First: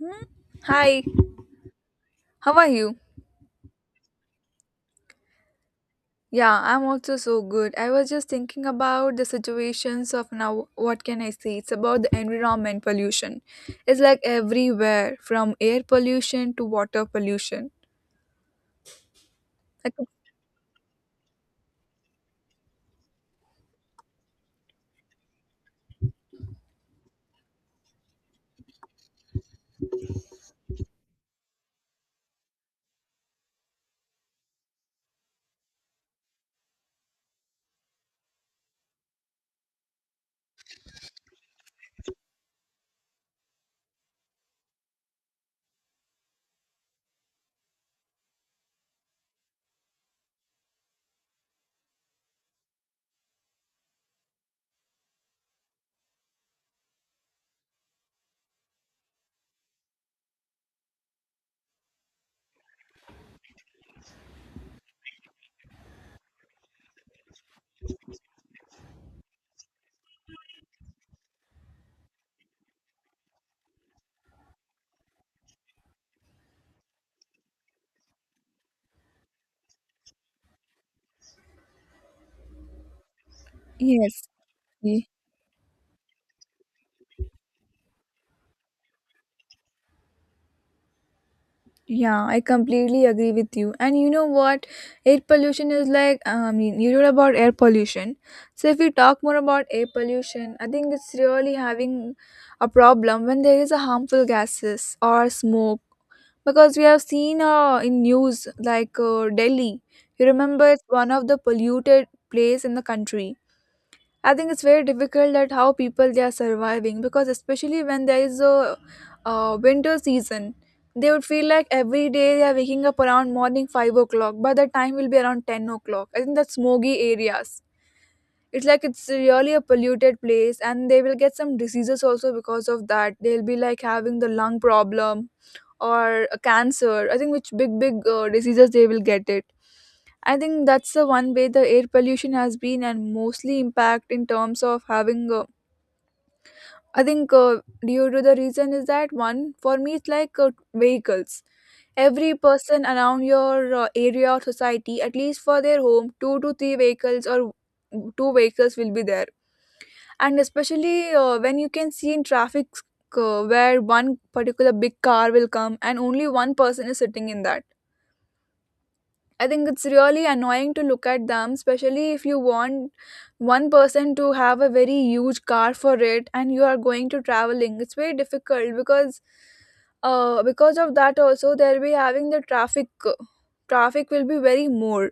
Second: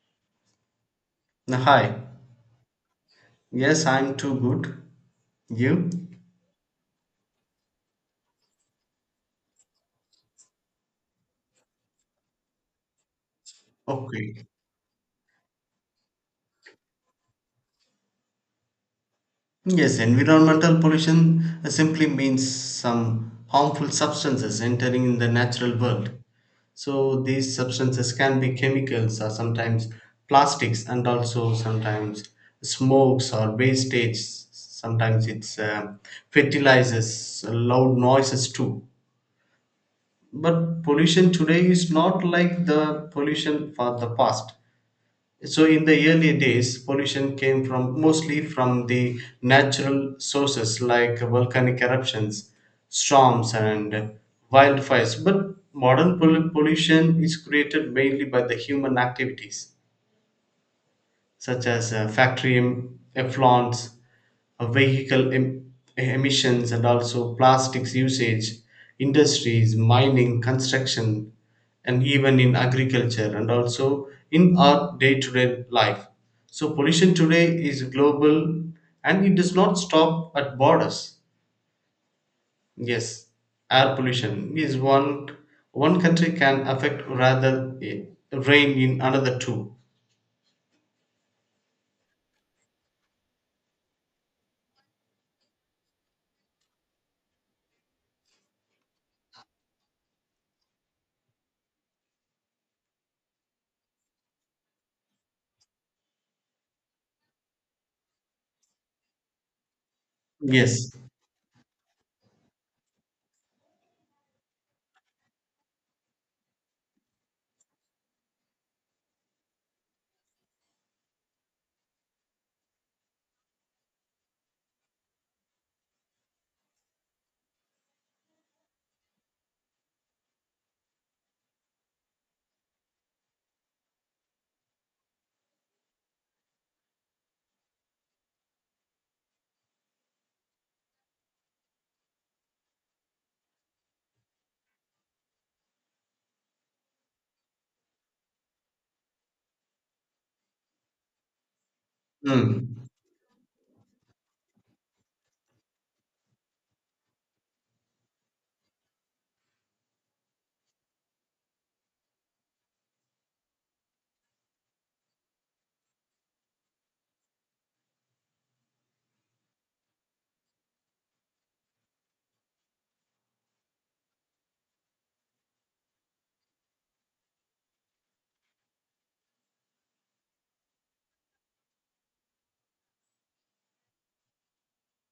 Hmm? Hi, Hi. how are you? Yes, I'm too good. You? Yeah, I'm also so good. I was just thinking about the situations of now. What can I say? It's about the environment pollution. It's like Okay. everywhere from air pollution to water pollution. Like, Yes, environmental pollution simply means some harmful substances entering in the natural world. So these substances can be chemicals or sometimes plastics and also sometimes smokes or wastage. Sometimes it's fertilizers, loud noises too. But pollution today is not like the pollution for the past. So in the early days, pollution came from mostly from the natural sources like volcanic eruptions, storms, and wildfires. But modern pollution is created mainly by the human activities such as factory effluents, vehicle emissions, and also plastics usage, industries, mining, construction, and even in agriculture, and also in our day to day life. So, pollution today is global and it does not stop at borders. Yes, air yes. pollution is one country can affect rather rain in another two. Yeah, I completely agree with you. And you know what? Air pollution is like, I mean, you wrote about air pollution. So, if we talk more about air pollution, I think it's really having a problem when there is a harmful gases or smoke. Because we have seen in news like Delhi, you remember it's Yes. one of the polluted place in the country. I think it's very difficult that how people they are surviving because especially when there is a winter season, they would feel like every day they are waking up around morning 5 o'clock. By the time will be around 10 o'clock. I think that's smoggy areas. It's like it's really a polluted place, and they will get some diseases also because of that. They'll be like having the lung problem or a cancer. I think which big diseases they will get it. I think that's the one way the air pollution has been and mostly impact in terms of having a I think due to the reason is that one for me it's like vehicles. Every person Mm. around your area or society, at least for their home, two to three vehicles or two vehicles will be there. And especially when you can see in traffic where one particular big car will come and only one person is sitting in that. I think it's really annoying to look at them, especially if you want one person to have a very huge car for it and you are going to traveling. It's very difficult because of that also they'll be having the traffic. Will be very more.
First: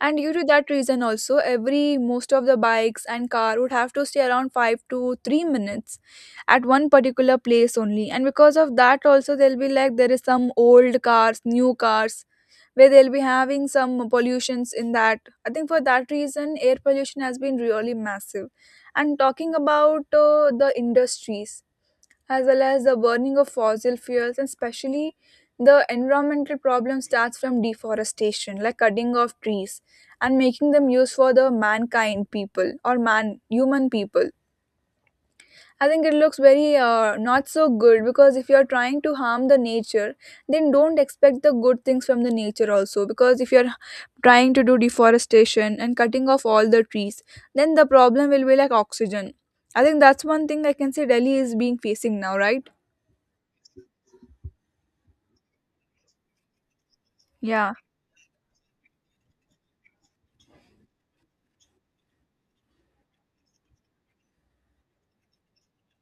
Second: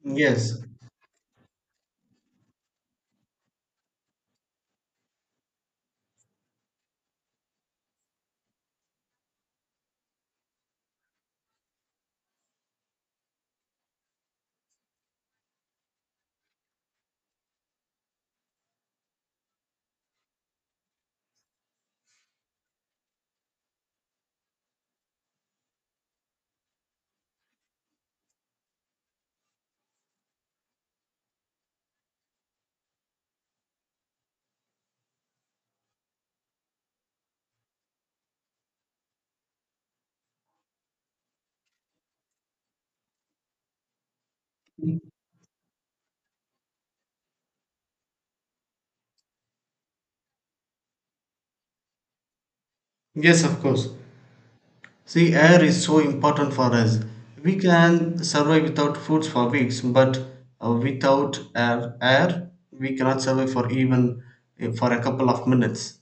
And due to Yes. that reason also every most of the bikes and car would have to stay around 5 to 3 minutes at one particular place only. And because of that also they'll be like there is some old cars, new cars where they'll be having some pollutions in that. I think for that reason air pollution has been really massive, and talking about the industries as well as the burning of fossil fuels, and especially the environmental problem starts from deforestation like cutting of trees and making them used for the mankind people or man human people. I think it looks very not so good because if you're trying to harm the nature, then don't expect the good things from the nature also. Because if you're trying to do deforestation and cutting off all the trees, then the problem will be like oxygen. I think that's one thing I can say Delhi is being facing now, right? Yes, of course. See, air is so important for us. We Yeah, can survive without foods for weeks, but without air, we cannot survive for even for a couple of minutes.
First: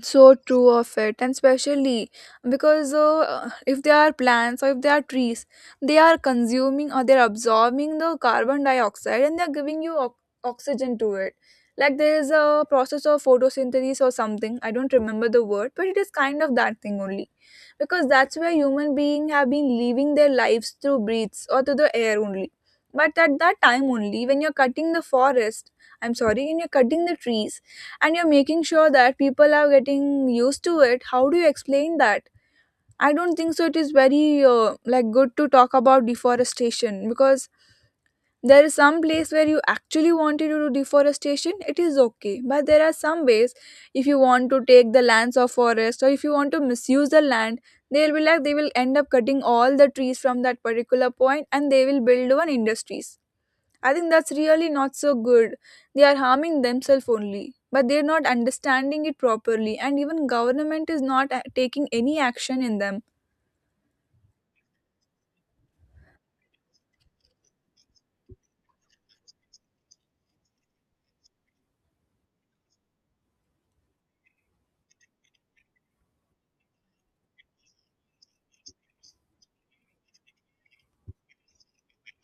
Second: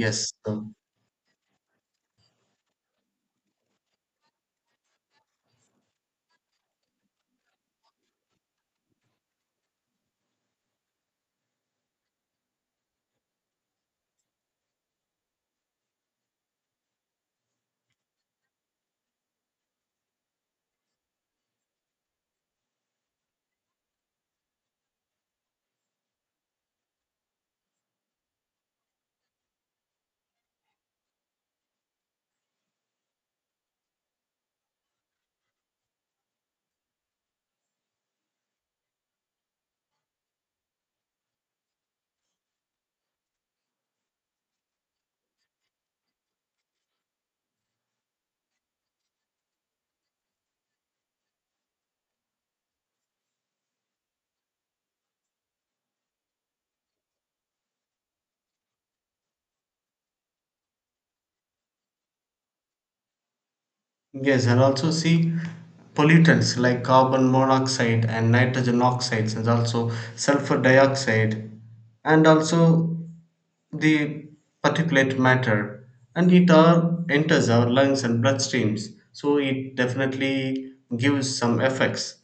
Yes. so true so- of it, and especially because if they are plants or if they are trees, they are consuming or they're absorbing the carbon dioxide, and they're giving you oxygen to it. Like there is a process of photosynthesis or something, I don't remember the word, but it is kind of that thing only, because that's where human beings have been living their lives through breaths or through the air only. But at that time only, when you're cutting the forest, I'm sorry, when you're cutting the trees, and you're making sure that people are getting used to it, how do you explain that? I don't think so it is very like good to talk about deforestation, because there is some place where you actually wanted to do deforestation, it is okay, but there are some ways if you want to take the lands of forest or if you want to misuse the land, they'll be like they will end up cutting all the trees from that particular point and they will build one industries. I think that's really not so good. They are harming themselves only, but they're not understanding it properly, and even government is not taking any action in them. Yes, and also see pollutants like carbon monoxide and nitrogen oxides, and also sulfur dioxide, and also the particulate matter and it all enters our lungs and bloodstreams, so it definitely gives some effects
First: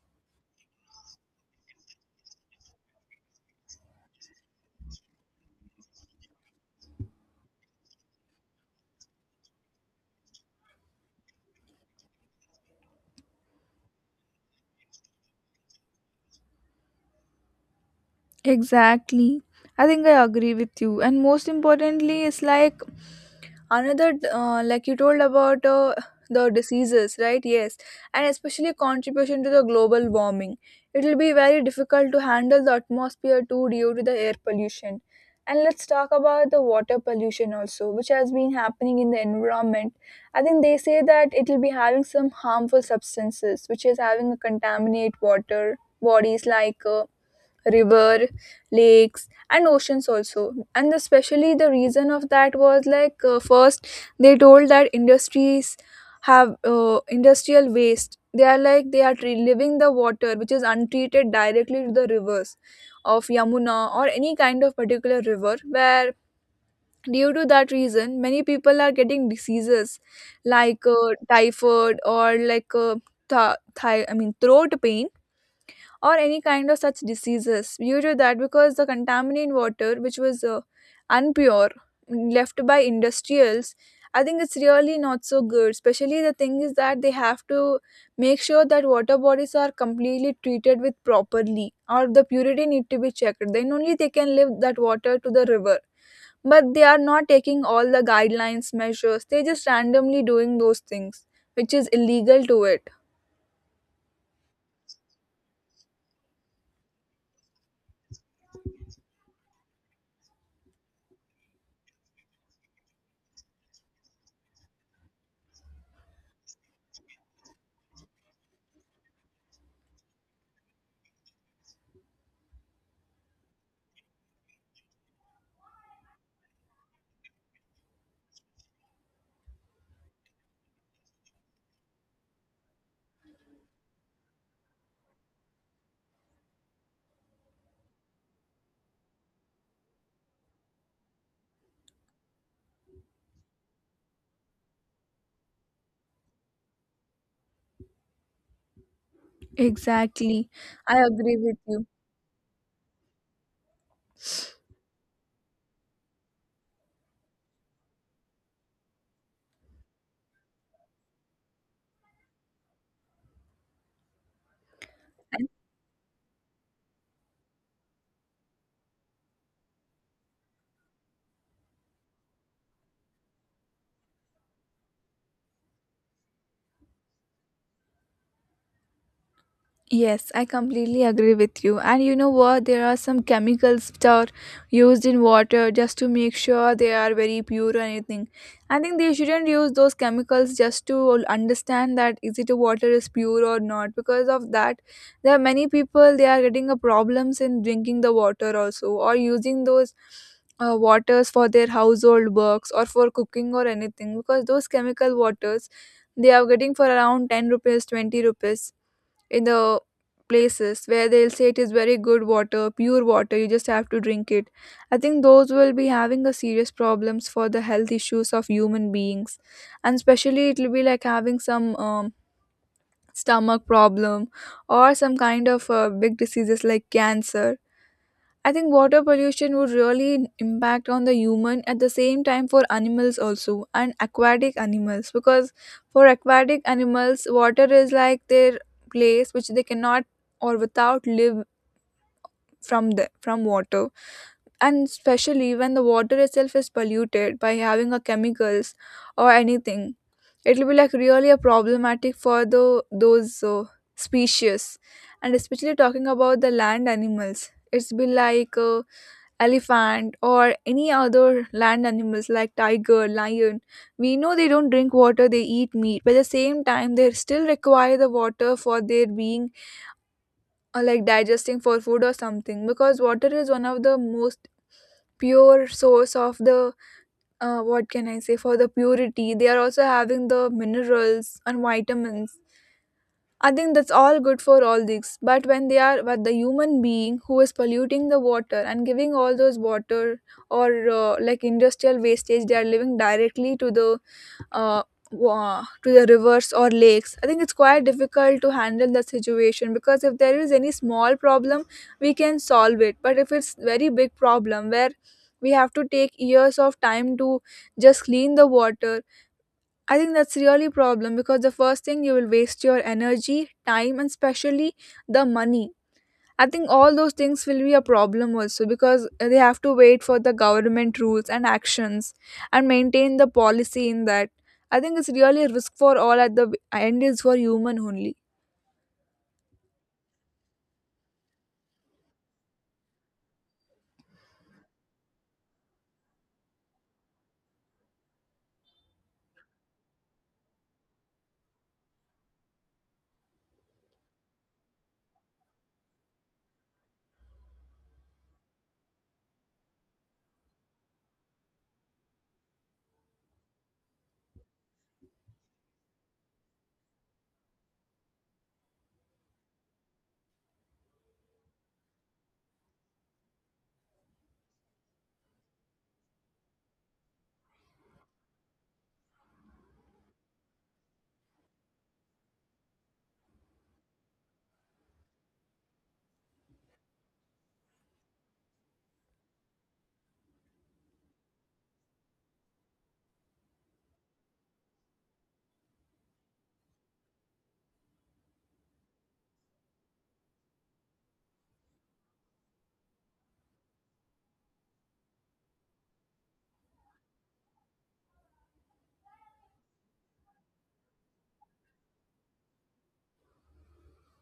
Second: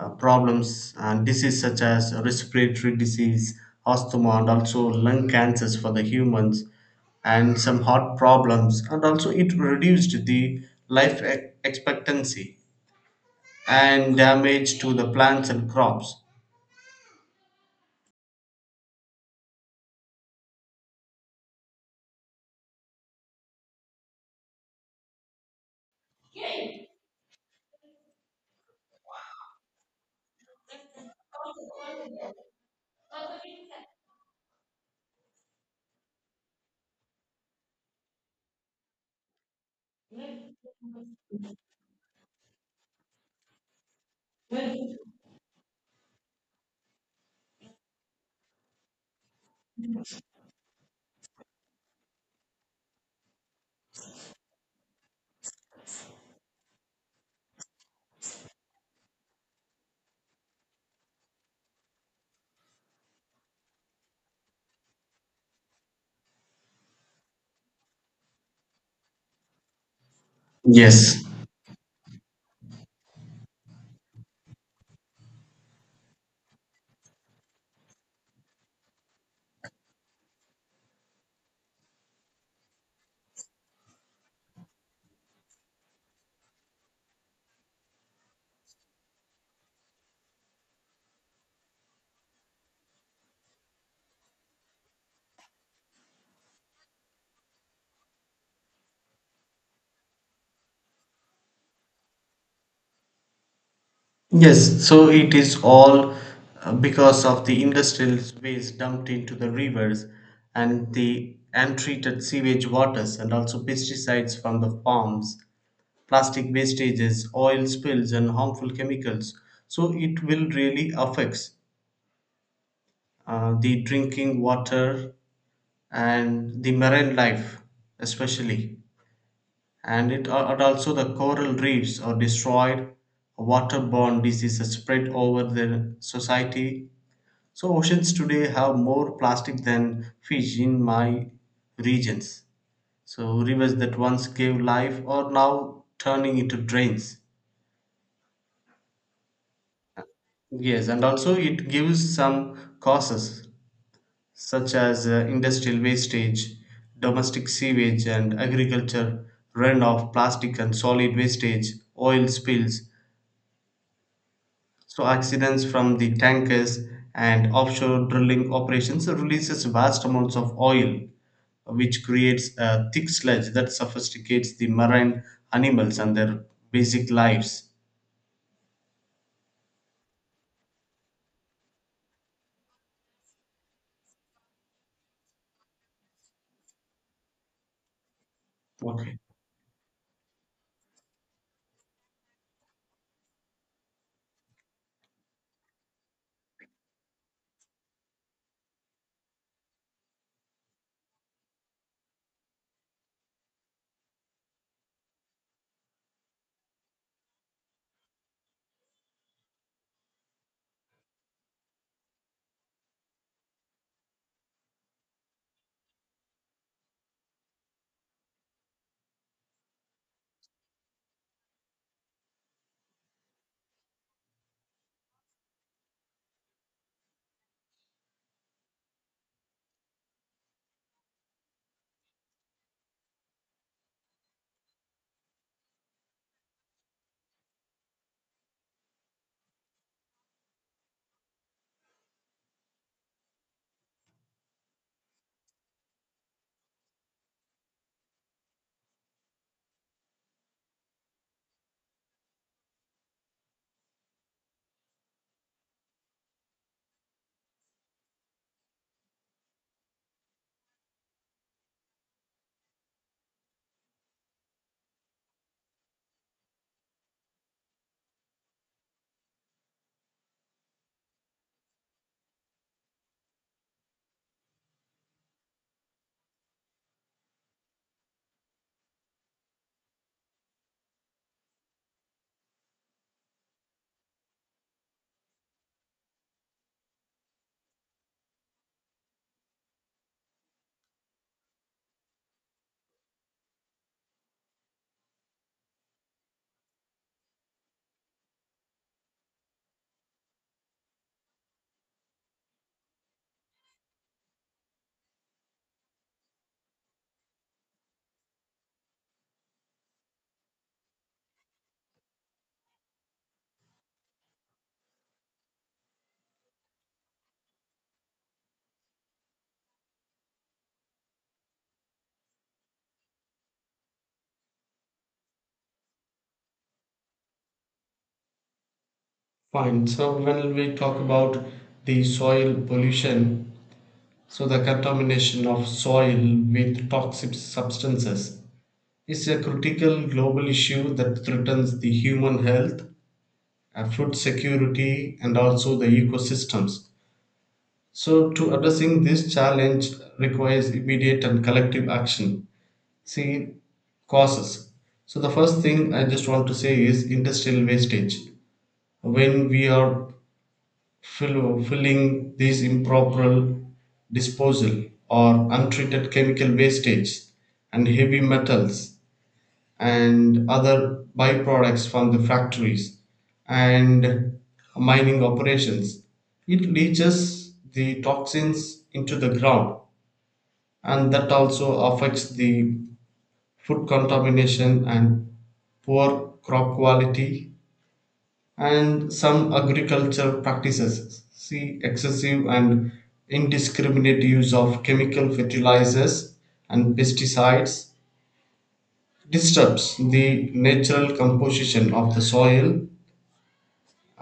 problems and disease such as respiratory disease, asthma and also lung cancers for the humans and some heart problems, and also it reduced the life expectancy and damage to the plants and crops. Exactly. I think I agree with you. And most importantly, it's like another like you told about the diseases, right? Yes. And especially contribution to the global warming, it will be very difficult to handle the atmosphere too due to the air pollution. And let's talk about the water pollution also, which has been happening in the environment. I think they say that it will be having some harmful substances which is having a contaminate water bodies like river, lakes and oceans also. And especially the reason of that was like first, they told that industries have industrial waste, they are like they are leaving the water which is untreated directly to the rivers of Yamuna or any kind of particular river, where due to that reason many people are getting diseases like Yes. typhoid or like I mean throat pain or any kind of such diseases due to that, because the contaminated water which was unpure, left by industrials. I think it's really not so good. Especially the thing is that they have to make sure that water bodies are completely treated with properly or the purity need to be checked, then only they can leave that water to the river. But they are not taking all the guidelines measures, they just randomly doing those things, which is illegal to it. Yes, so it is all because of the industrial waste dumped into the rivers and the untreated sewage waters and also pesticides from the farms, plastic wastages, oil spills and harmful chemicals. So it will really affects the drinking water and the marine life especially. And and also the coral reefs are destroyed, waterborne diseases spread over the society. So oceans today have more plastic than fish in my regions. So rivers that once gave life are now turning into drains. Exactly. Yes, I and also agree with it you. gives some causes such as industrial wastage, domestic sewage and agriculture runoff, plastic and solid wastage, oil spills. So accidents from the tankers and offshore drilling operations releases vast amounts of oil, which creates a thick sludge that sophisticates the marine animals and their basic lives. Yes, I completely agree with you. And you know what? There are some chemicals which are used in water just to make sure they are very pure or anything. I think they Okay, shouldn't use those chemicals just to understand that is it a water is pure or not. Because of that, there are many people they are getting a problems in drinking the water also, or using those waters for their household works or for cooking or anything, because those chemical waters they are getting for around 10 rupees 20 rupees in the places where they'll say it is very good water, pure water, you just have to drink it. I think those will be having a serious problems for the health issues of human beings. And especially it will be like having some stomach problem or some kind of big diseases like cancer. I think water pollution would really impact on the human, at the same time for animals also, and aquatic animals, because for aquatic animals water is like their place which they cannot, or without live from water. And especially when the water itself is polluted by having a chemicals or anything, it will be like really a problematic for the those species. And especially talking about the land animals, it's be like elephant or any other land animals like tiger, lion. We know they don't drink water, they eat meat, but at the same time they still require the water for their being, or like digesting for food or something, because water is one of the most pure source of the what can I say, for the purity they are also having the minerals and vitamins. I think that's all good for all these, but when they are, but the human being who is polluting the water and giving all those water or like industrial wastage, they are living directly to the uh, to the rivers or lakes. I think it's quite difficult to handle the situation, because if there is any small problem, we can solve it. But if it's very big problem where we have to take years of time to just clean the water, I think that's really a problem because the first thing you will waste your energy, time, and especially the money. I think all those things will be a problem also because they have to wait for the government rules and actions and maintain the policy in that. I think it's really a risk for all, at the end is for human only. fine. So when we talk about the soil pollution, so the contamination of soil with toxic substances is a critical global issue that threatens the human health, food security, and also the ecosystems. So, to addressing this challenge requires immediate and collective action. See causes. So, the first thing I just want to say is industrial wastage. When we are filling this improper disposal or untreated chemical wastage and heavy metals and other byproducts from the factories and mining operations. It leaches the toxins into the ground, and that also affects the food contamination and poor crop quality and some agricultural practices. See excessive and indiscriminate use of chemical fertilizers and pesticides disturbs the natural composition of the soil,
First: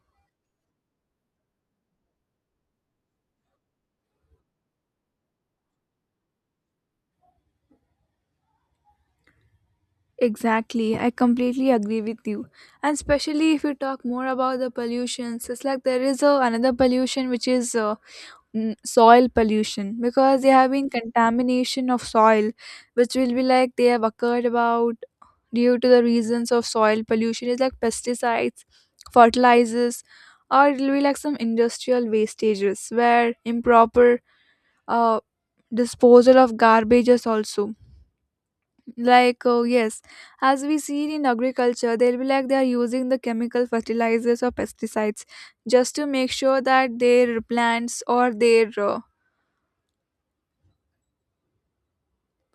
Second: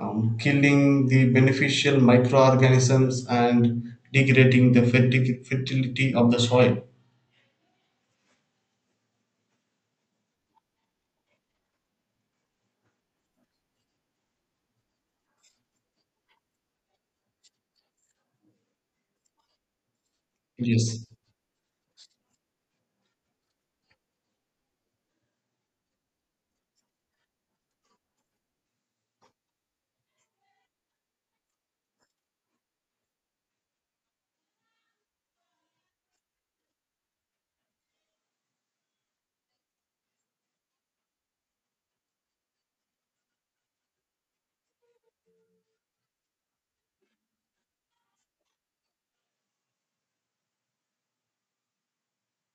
killing the beneficial microorganisms and degrading the fertility of the soil. Exactly, I completely agree with you. And especially if you talk more about the pollutions, it's like there is another pollution which is soil pollution, because there have been Yes. contamination of soil, which will be like they have occurred about due to the reasons of soil pollution is like pesticides, fertilizers, or it will be like some industrial wastages where improper uh, disposal of garbages also. Like, oh, yes, as we see in agriculture, they'll be like they are using the chemical fertilizers or pesticides just to make sure that their plants or their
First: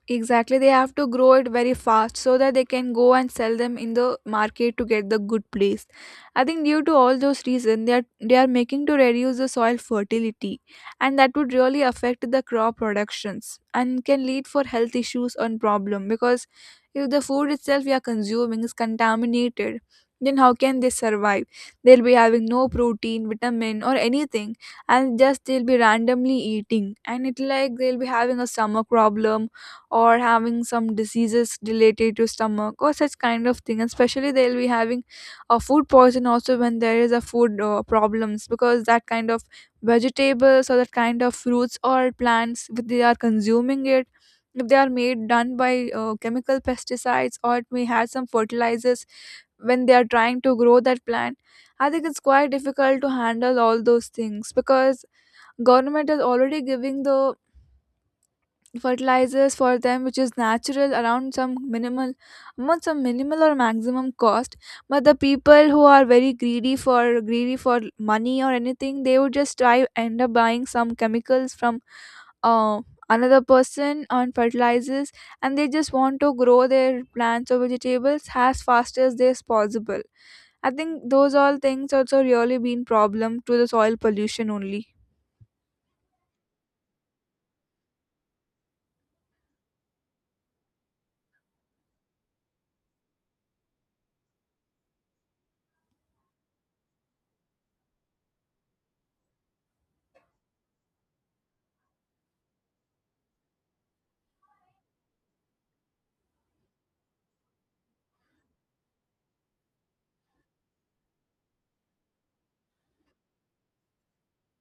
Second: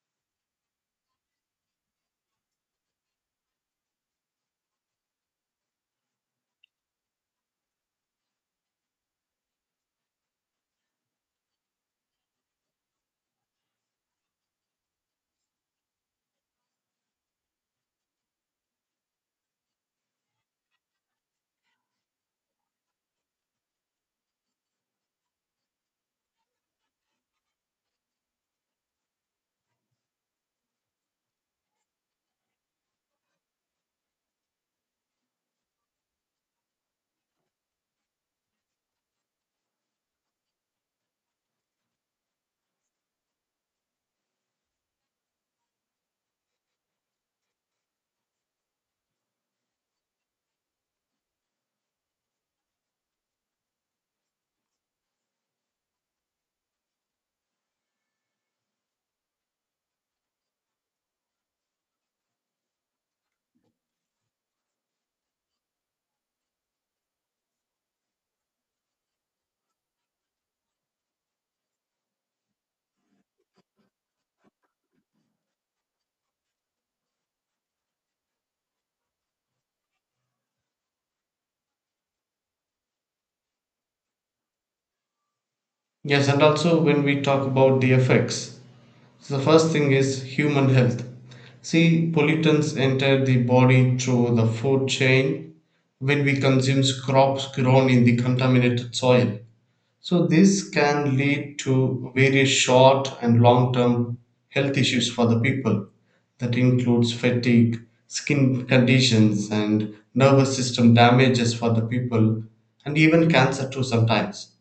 exactly, they have to grow it very fast so that they can go and sell them in the market to get the good place. I think due to all those reasons, they are making to reduce the soil fertility, and that would really affect the crop productions and can lead for health issues and problem because if the food itself we are consuming is contaminated, then how can they survive? They'll be having no protein, vitamin, or anything, and just they'll be randomly eating, and it like they'll be having a stomach problem or having some diseases related to stomach or such kind of thing. And especially they'll be having a food poison also when there is a food problems because that kind of vegetables or that kind of fruits or plants if they are consuming it, if they are made done by chemical pesticides or it may have some fertilizers when they are trying to grow that plant. I think it's quite difficult to handle all those things because government is already giving the fertilizers for them which is natural around some minimal amount, some minimal or maximum cost, but the people who are very greedy for money or anything they would just try end up buying some chemicals from uh, another person on fertilizers, and they just want to grow their plants or vegetables as fast as they as possible. I think those all things also really been problem to the soil pollution only. Yes, and also when we talk about the effects, so the first thing is human health. See, pollutants enter the body through the food chain when we consume crops grown in the contaminated soil. So this can lead to various short and long-term health issues for the people that includes fatigue, skin conditions and nervous system damages for the people and even cancer too sometimes.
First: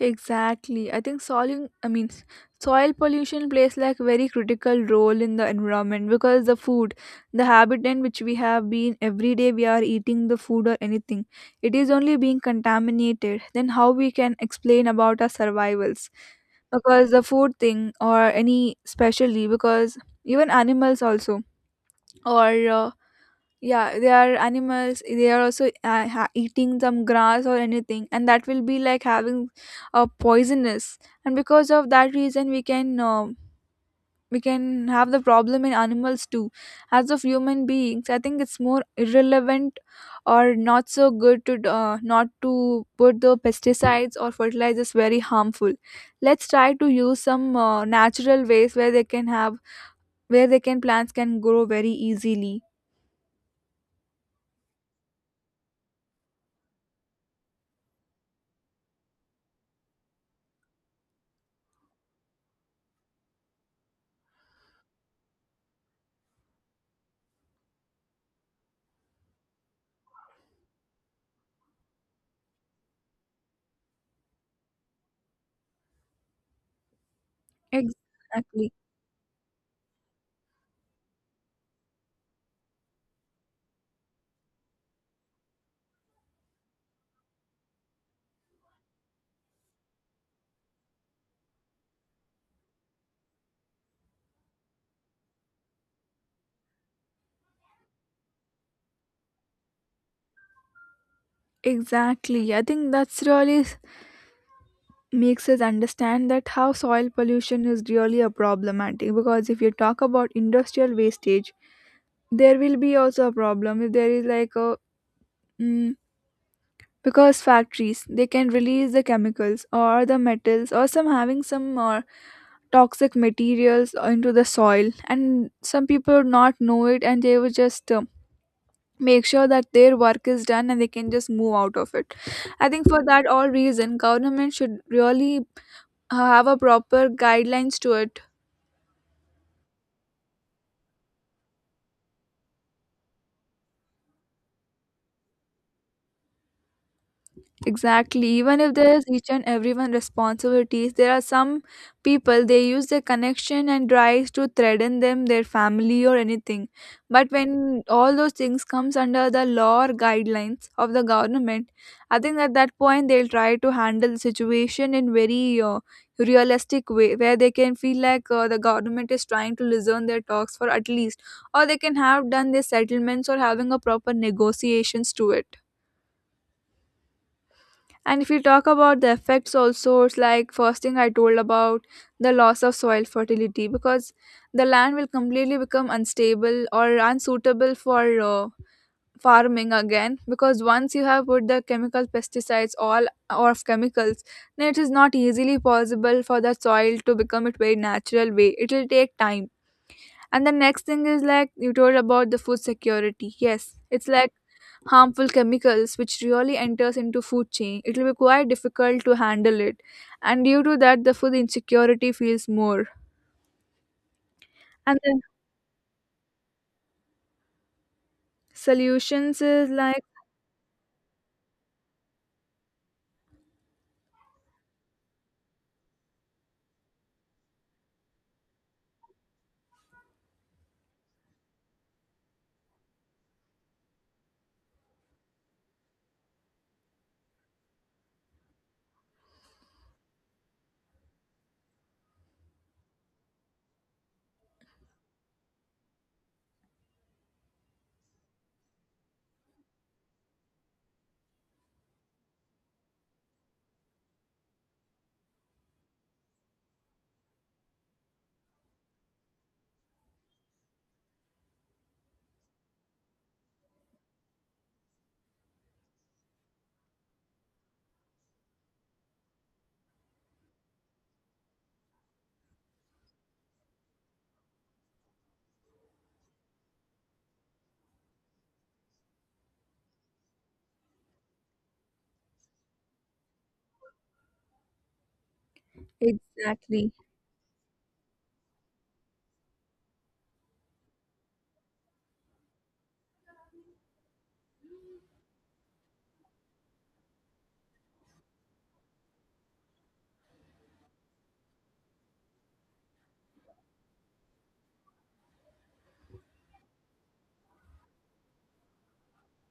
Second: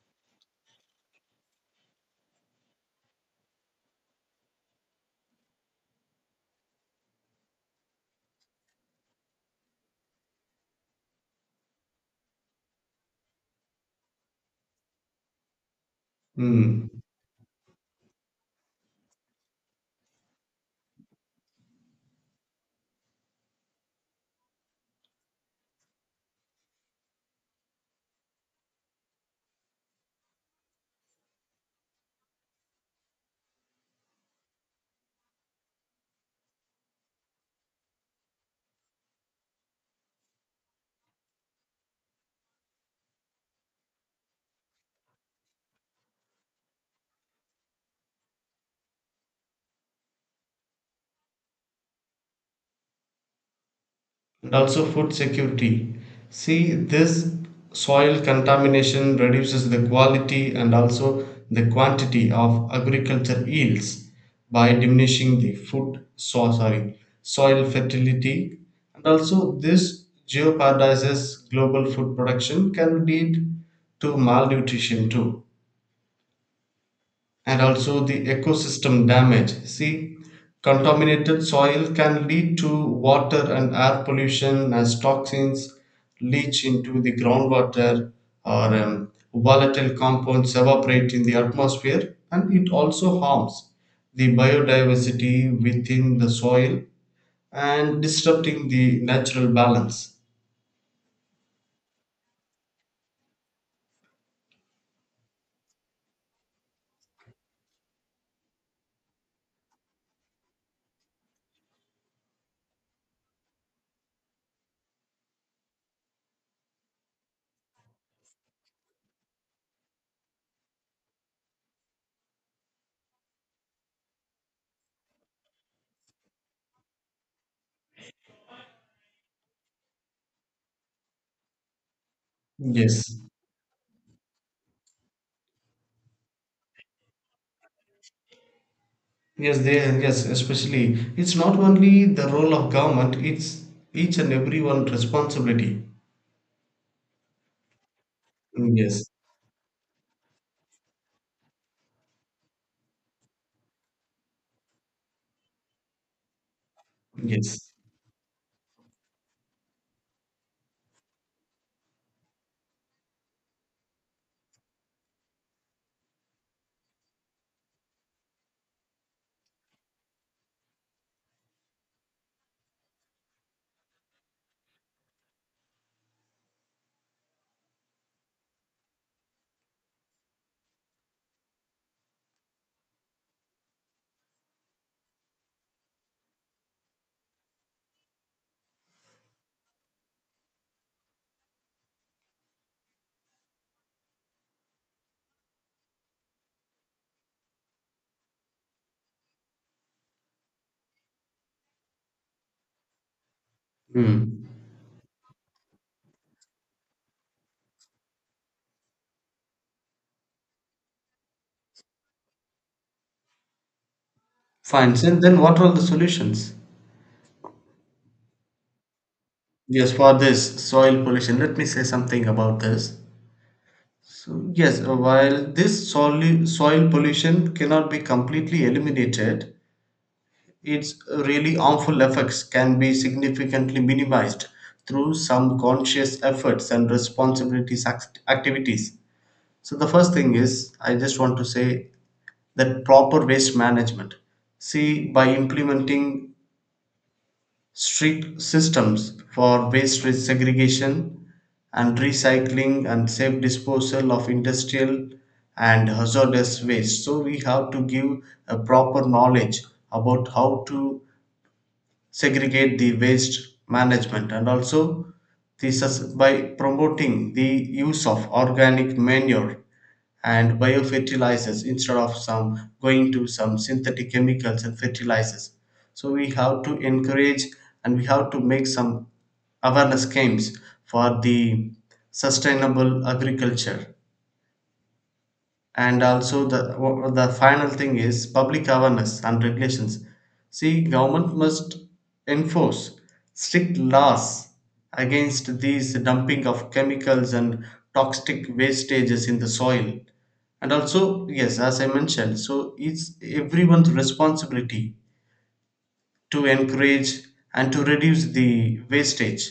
Exactly. I think soiling, I mean soil pollution plays like very critical role in the environment because the food, the habitat which we have been every day we are eating the food or anything, it is only being contaminated. Then how we can explain about our survivals? Hmm. Because the food thing or any specially because even animals also or yeah they are animals, they are also eating some grass or anything and that will be like having a poisonous, and because of that reason we can have the problem in animals too as of human beings. I think it's more irrelevant or not so good to not to put the pesticides or fertilizers very harmful. Let's try to use some natural ways where they can have, where they can plants can grow very easily. And also food security. See, this soil contamination reduces the quality and also the quantity of agriculture yields by diminishing the food, so sorry, soil fertility, and also this jeopardizes global food production, can lead to malnutrition too. And also the Exactly ecosystem damage. See, contaminated soil can lead to water and air pollution as toxins leach into the groundwater or volatile compounds evaporate in the atmosphere, and it also harms the biodiversity within the soil and disrupting the natural balance. Exactly. I think that's really makes us understand that how soil pollution is really a problematic because if you talk about industrial wastage, there will be also a problem if there is like a mm, because factories they can release the chemicals or the metals or some having some toxic materials into the soil, and some people would not know it and they would just make sure that their work is done and they can just move out of it. I think for Yes. that all reason, government should really have a proper guidelines to it. Yes, especially. It's not only the role of government, it's each and everyone responsibility. Exactly. Even if there is Yes, each and everyone responsibilities, there are some people they use their connection and tries to threaten them, their family or anything. But yes. when all those things comes under the law or guidelines of the government, I think at that point they'll try to handle the situation in very realistic way, where they can feel like the government is trying to listen their talks for at least, or they can have done their settlements or having a proper negotiations to it. And if you talk about the effects also, it's like first thing I told about the loss of soil fertility because the land will completely become unstable or unsuitable for farming again because once you have put the chemical pesticides all or of chemicals, then it is not easily possible for the soil to become it very natural way. It will take time. And the next thing is like you told about the food security. Yes, it's like Hmm. harmful chemicals which really enters into food chain, it will be quite difficult to handle it, and due to that the food insecurity feels more. Fine. And So then then what are the solutions? solutions is Yes, like, for this soil pollution, let me say something about this. So, yes, while this soil pollution cannot be completely eliminated, its really harmful effects can be significantly minimized through some conscious efforts and responsibilities activities. So the first thing is, I just want to say that proper waste management. See, by implementing strict systems for waste segregation and recycling and safe disposal of industrial and hazardous waste. So we have to give a proper knowledge about how to segregate the waste management, and also the by promoting the use of organic manure and biofertilizers instead of some going to some synthetic chemicals and fertilizers. So we have to encourage and we have to make some awareness games for the sustainable agriculture. And also the exactly. The final thing is public awareness and regulations. See, government must enforce strict laws against these dumping of chemicals and toxic wastages in the soil. And also, yes, as I mentioned, so it's everyone's responsibility to encourage and to reduce the wastage.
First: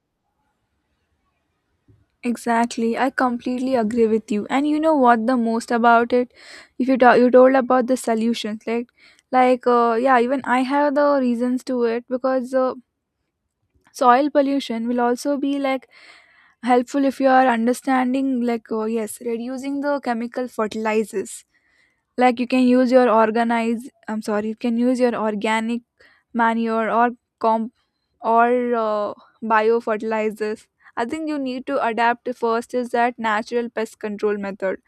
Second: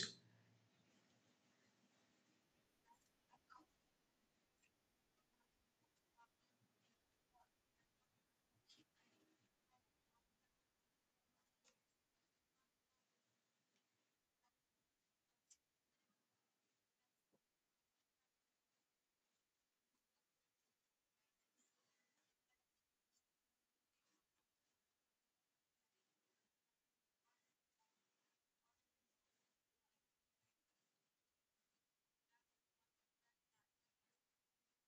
Exactly, I completely agree with you, and you know what the most about it, if you talk you told about the solutions like yeah even I have the reasons to it because soil pollution will also be like helpful if you are understanding like yes reducing the chemical fertilizers, like you can use your organize, I'm sorry, you can use your organic manure or comp or uh, bio fertilizers. I think you need to adapt first is that natural pest control method,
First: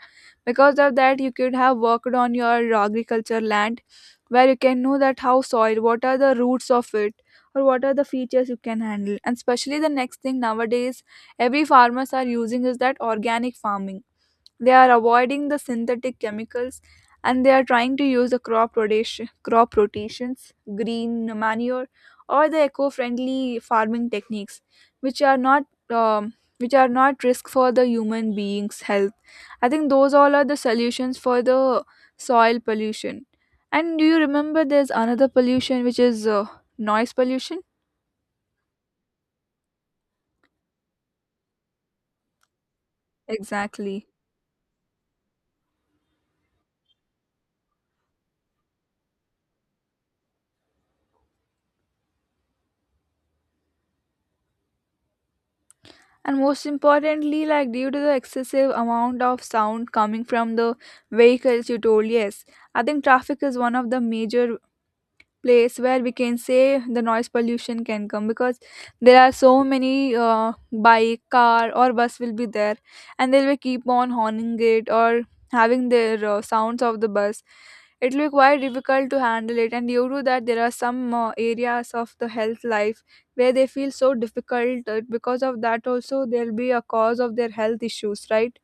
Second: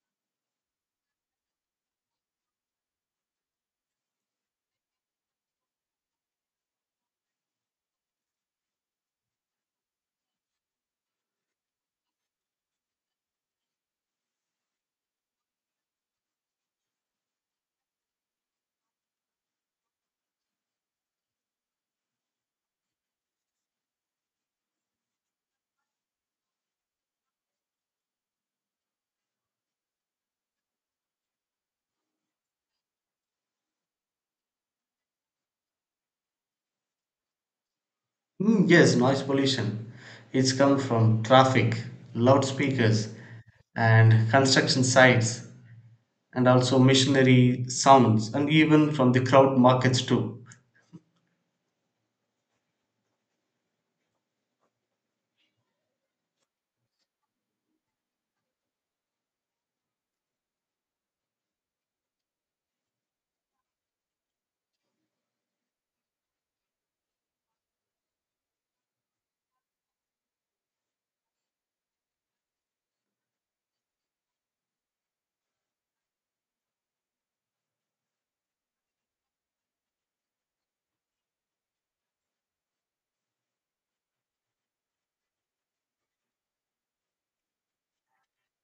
because of that you could have worked on your agriculture land where you can know that how soil, what are the roots of it or what are the features you can handle, and especially the next thing nowadays every farmers are using is that organic farming. They are avoiding the synthetic chemicals, and they are trying to use the crop rotation, crop rotations, green manure, or the eco-friendly farming techniques, which are not um, which are not risk for the human beings' health. I think those all are the solutions for the soil pollution. And do you remember there's another pollution which is noise pollution? Mm, yes, noise pollution. It's come from traffic, loudspeakers, Exactly. and construction sites, and also machinery sounds, and even from the crowd markets too. And most importantly like due to the excessive amount of sound coming from the vehicles you told, yes, I think traffic is one of the major place where we can say the noise pollution can come because there are so many bike, car or bus will be there, and they will keep on horning it or having their sounds of the bus. It will be quite difficult to handle it, and due to that there are some areas of the health life where they feel so difficult because of that also there will be a cause of their health issues, right?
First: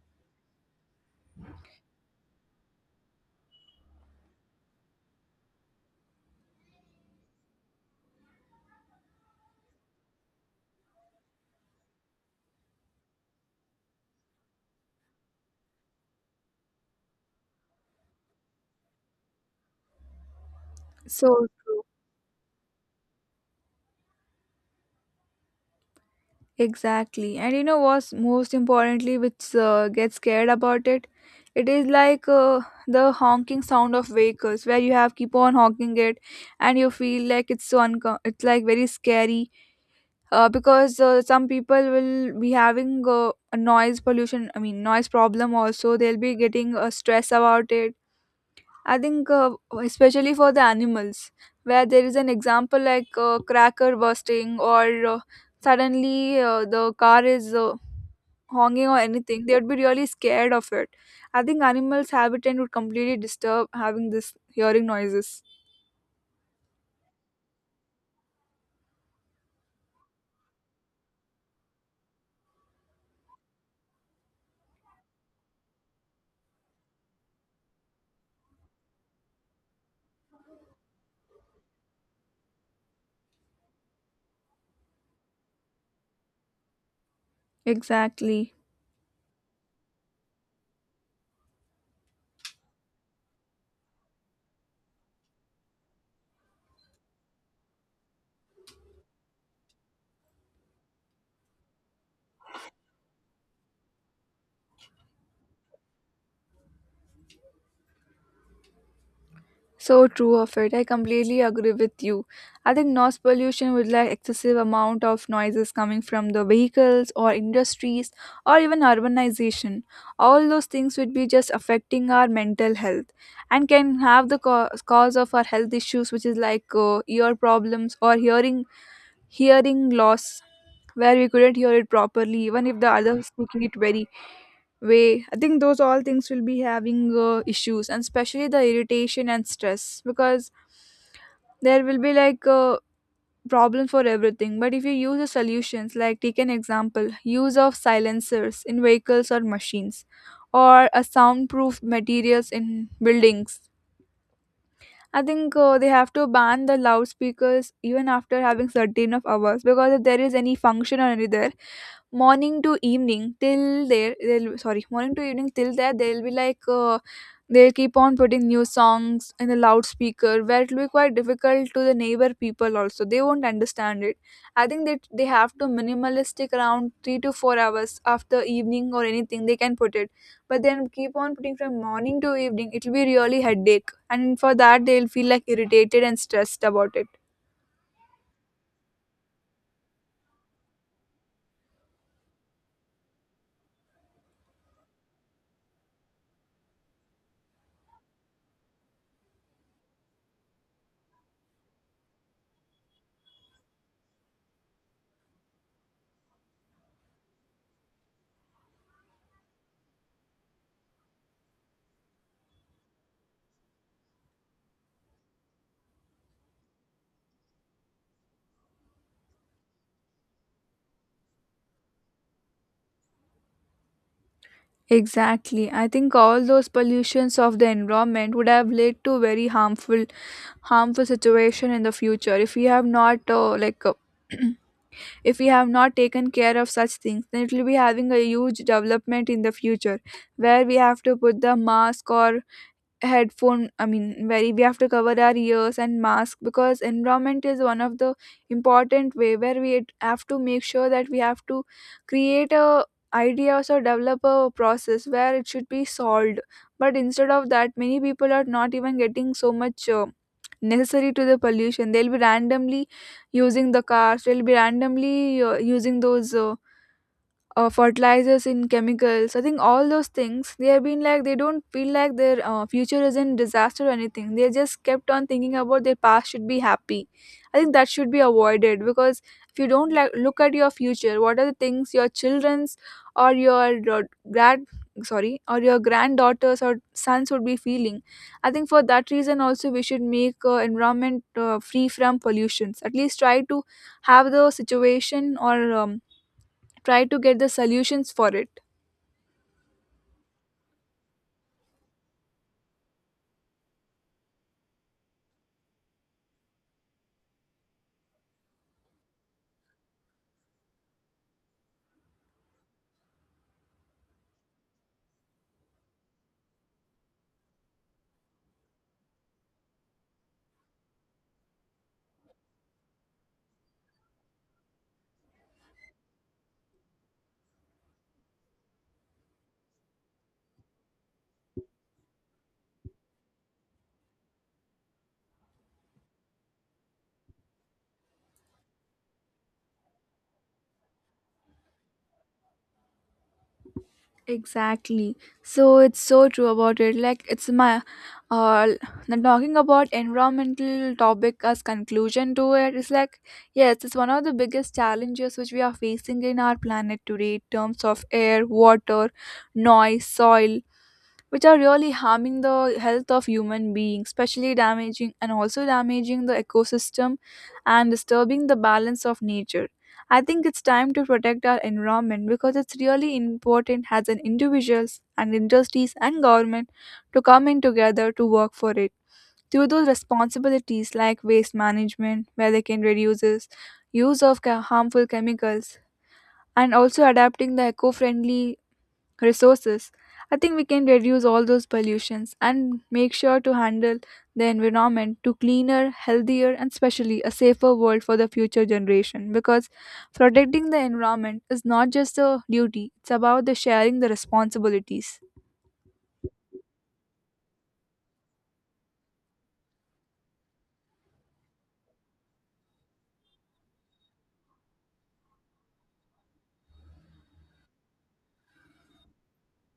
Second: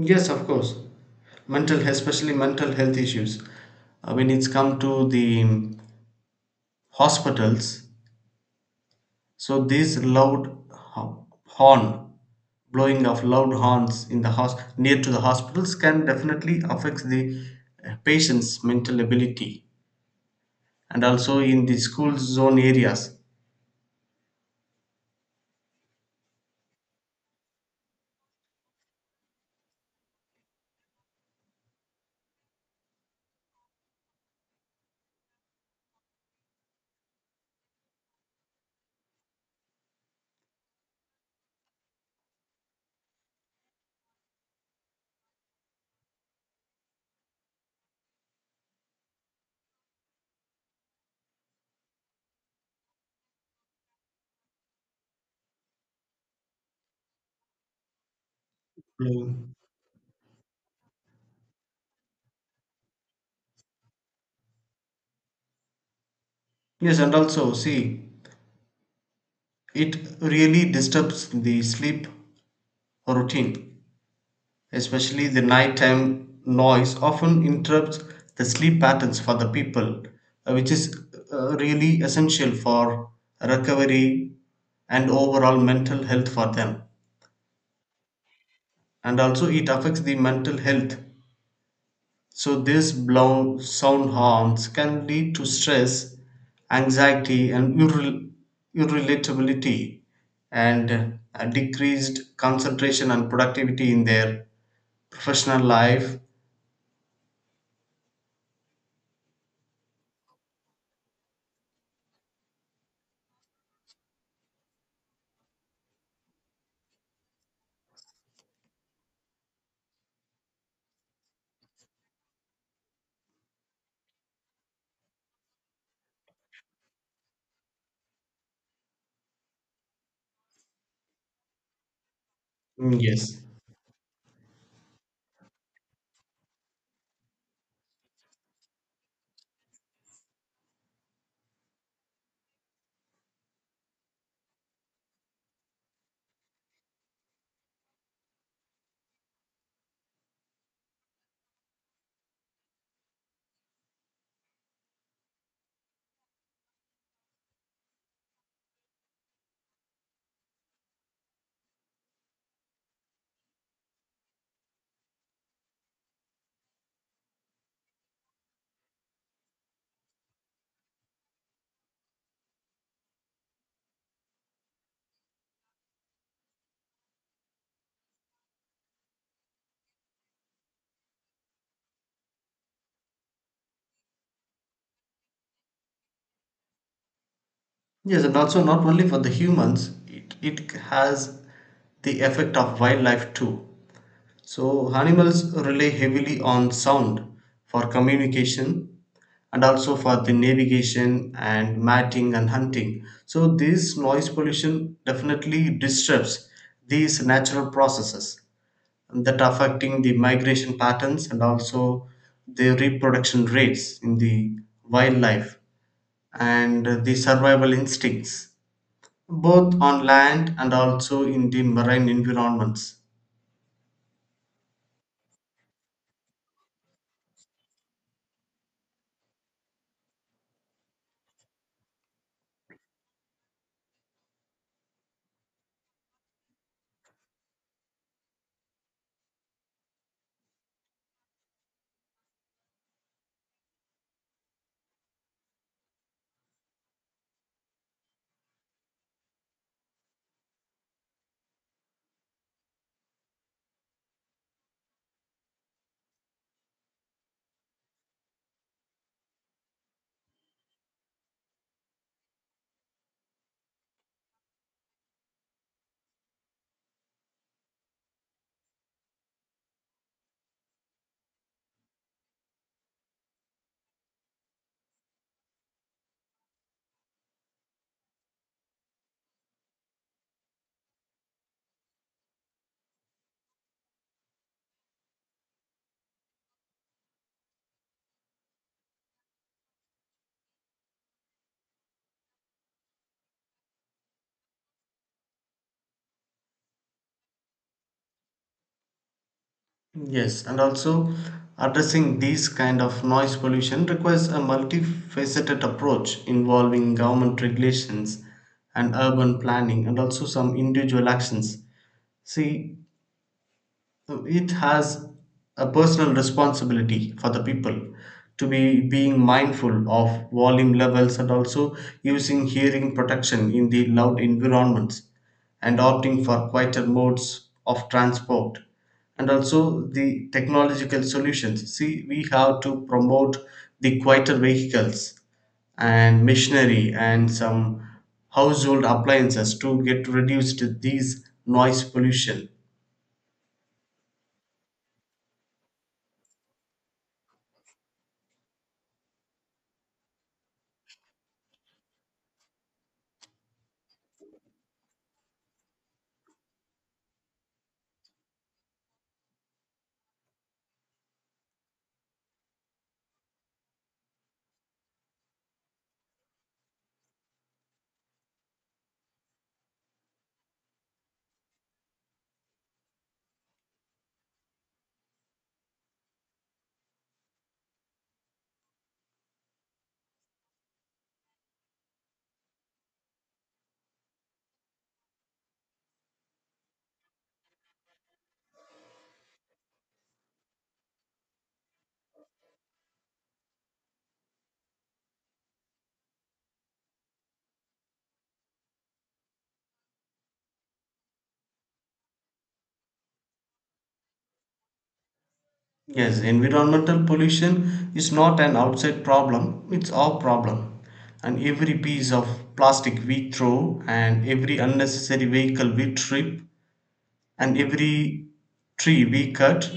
Yes, of course. Mental, especially mental health issues. When it's come to the hospitals, so this loud horn, blowing of loud horns in the house near to the hospitals can definitely affect the patient's mental ability and also So in the true. school zone areas. Exactly. And you know what's most importantly, which gets scared about it? It is like the honking sound of vehicles where you have keep on honking it, and you feel like it's so it's like very scary because some people will be having a noise pollution, I mean noise problem also. They'll be getting stress about it. I think, especially for the animals, where there is an example like cracker bursting or suddenly the car is honking or anything, Mm. they would be really scared of it. I think animals' habitat would completely disturb having this hearing noises. Yes, and also see, it really disturbs the sleep routine, especially the nighttime noise often interrupts the sleep patterns for the people, which is really essential for recovery and overall mental health for them. Exactly. And also, it affects the mental health. So these blown sound horns can lead to stress, anxiety and irritability and a decreased concentration and productivity in their professional life. So true of it. I completely agree with you. I think noise pollution with like excessive amount of noises coming from the vehicles or industries or even urbanization. All those things would be just affecting our mental health and can have the cause of our health issues, which is like ear problems or hearing loss where we couldn't hear it properly even if the Mm, other was yes. speaking it very way. I think those all things will be having issues and especially the irritation and stress because there will be like a problem for everything, but if you use the solutions like take an example, use of silencers in vehicles or machines or a soundproof materials in buildings. I think they have to ban the loudspeakers even after having certain of hours because if there is any function or any there, morning to evening till there they'll, sorry, morning to evening till there they'll be like they'll keep on putting new songs in the loudspeaker where it'll be quite difficult to the neighbor people also, they won't understand it. I think that they have to minimalistic around 3 to 4 hours after evening or anything they can put it, but then keep on putting from morning to evening it'll be really headache and for that they'll feel like irritated and stressed about it. Yes, and also not only for the humans, it has the effect of wildlife too. So animals rely heavily on sound for communication and also for the navigation and mating and hunting. So this noise pollution definitely disturbs these natural processes that are affecting the migration patterns and also the reproduction rates in the wildlife and the survival instincts both on land and also in the marine environments. Exactly. I think all those pollutions of the environment would have led to very harmful situation in the future if we have not like if we have not taken care of such things, then it will be having a huge development in the future where we have to put the mask or headphone, I mean very we have to cover our ears and mask because environment is one of the important way where we have to make sure that we have to create a ideas or so develop a process where it should be solved. But instead of that many people are not even getting so much necessary to the pollution, they'll be randomly using the cars, they'll be randomly using those fertilizers in chemicals. I think all those things they have been like, they don't feel like their future is in disaster or anything, they just kept on thinking about their past should be happy. I think that should be avoided because if you don't like look at your future, what are the things your children's or your uh, grad sorry or your granddaughters or sons would be feeling. I think for that reason also we should make environment free from pollutions, at least try to have the situation or um, try to get the solutions for it. Yes, and also addressing these kind of noise pollution requires a multifaceted approach involving government regulations and urban planning and also some individual actions. See, so it has a personal responsibility for the people to be being mindful of volume levels and also using hearing protection in the loud environments and opting for quieter modes of transport. And also the technological solutions, see we have to promote the quieter vehicles and machinery and some household appliances to get reduced these noise pollution. Exactly. So it's so true about it, like it's my uh now talking about environmental topic as conclusion to it is like, yes it's one of the biggest challenges which we are facing in our planet today in terms of air, water, noise, soil, which are really harming the health of human beings, especially damaging and also damaging the ecosystem and disturbing the balance of nature. I think it's time to protect our environment because it's really important as an individuals and industries and government to come in together to work for it. Through those responsibilities like waste management, where they can reduce use of harmful chemicals, and also adapting the eco-friendly resources, I think we can reduce all those pollutions and make sure to handle the environment to cleaner, healthier, and especially a safer world for the future generation. Because protecting the environment is not just a duty; it's about the sharing the responsibilities. Yes, environmental pollution is not an outside problem, it's our problem. And every piece of plastic we throw and every unnecessary vehicle we trip and every tree we cut,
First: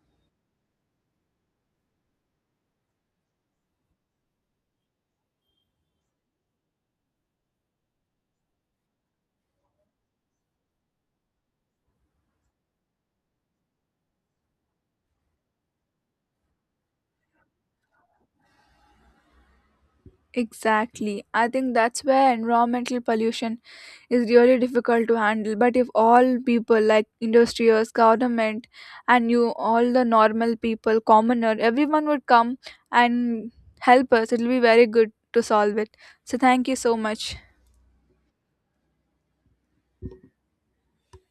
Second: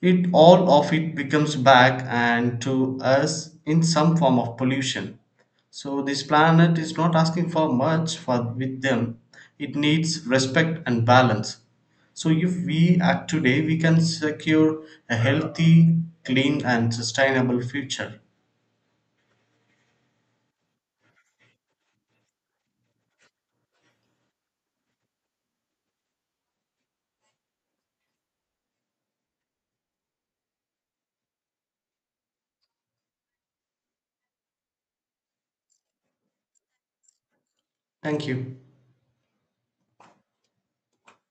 it all of it becomes back and to us in some form of pollution. So this planet is not asking for much for with them, it needs respect and balance. So if we act today we can secure a healthy, clean and sustainable future. Exactly. I think that's where environmental pollution is really difficult to handle. But if all people, like industrials, government, and you, all the normal people, commoner, everyone would come and help us, it'll be very good to solve it. So, thank you so much. Thank you.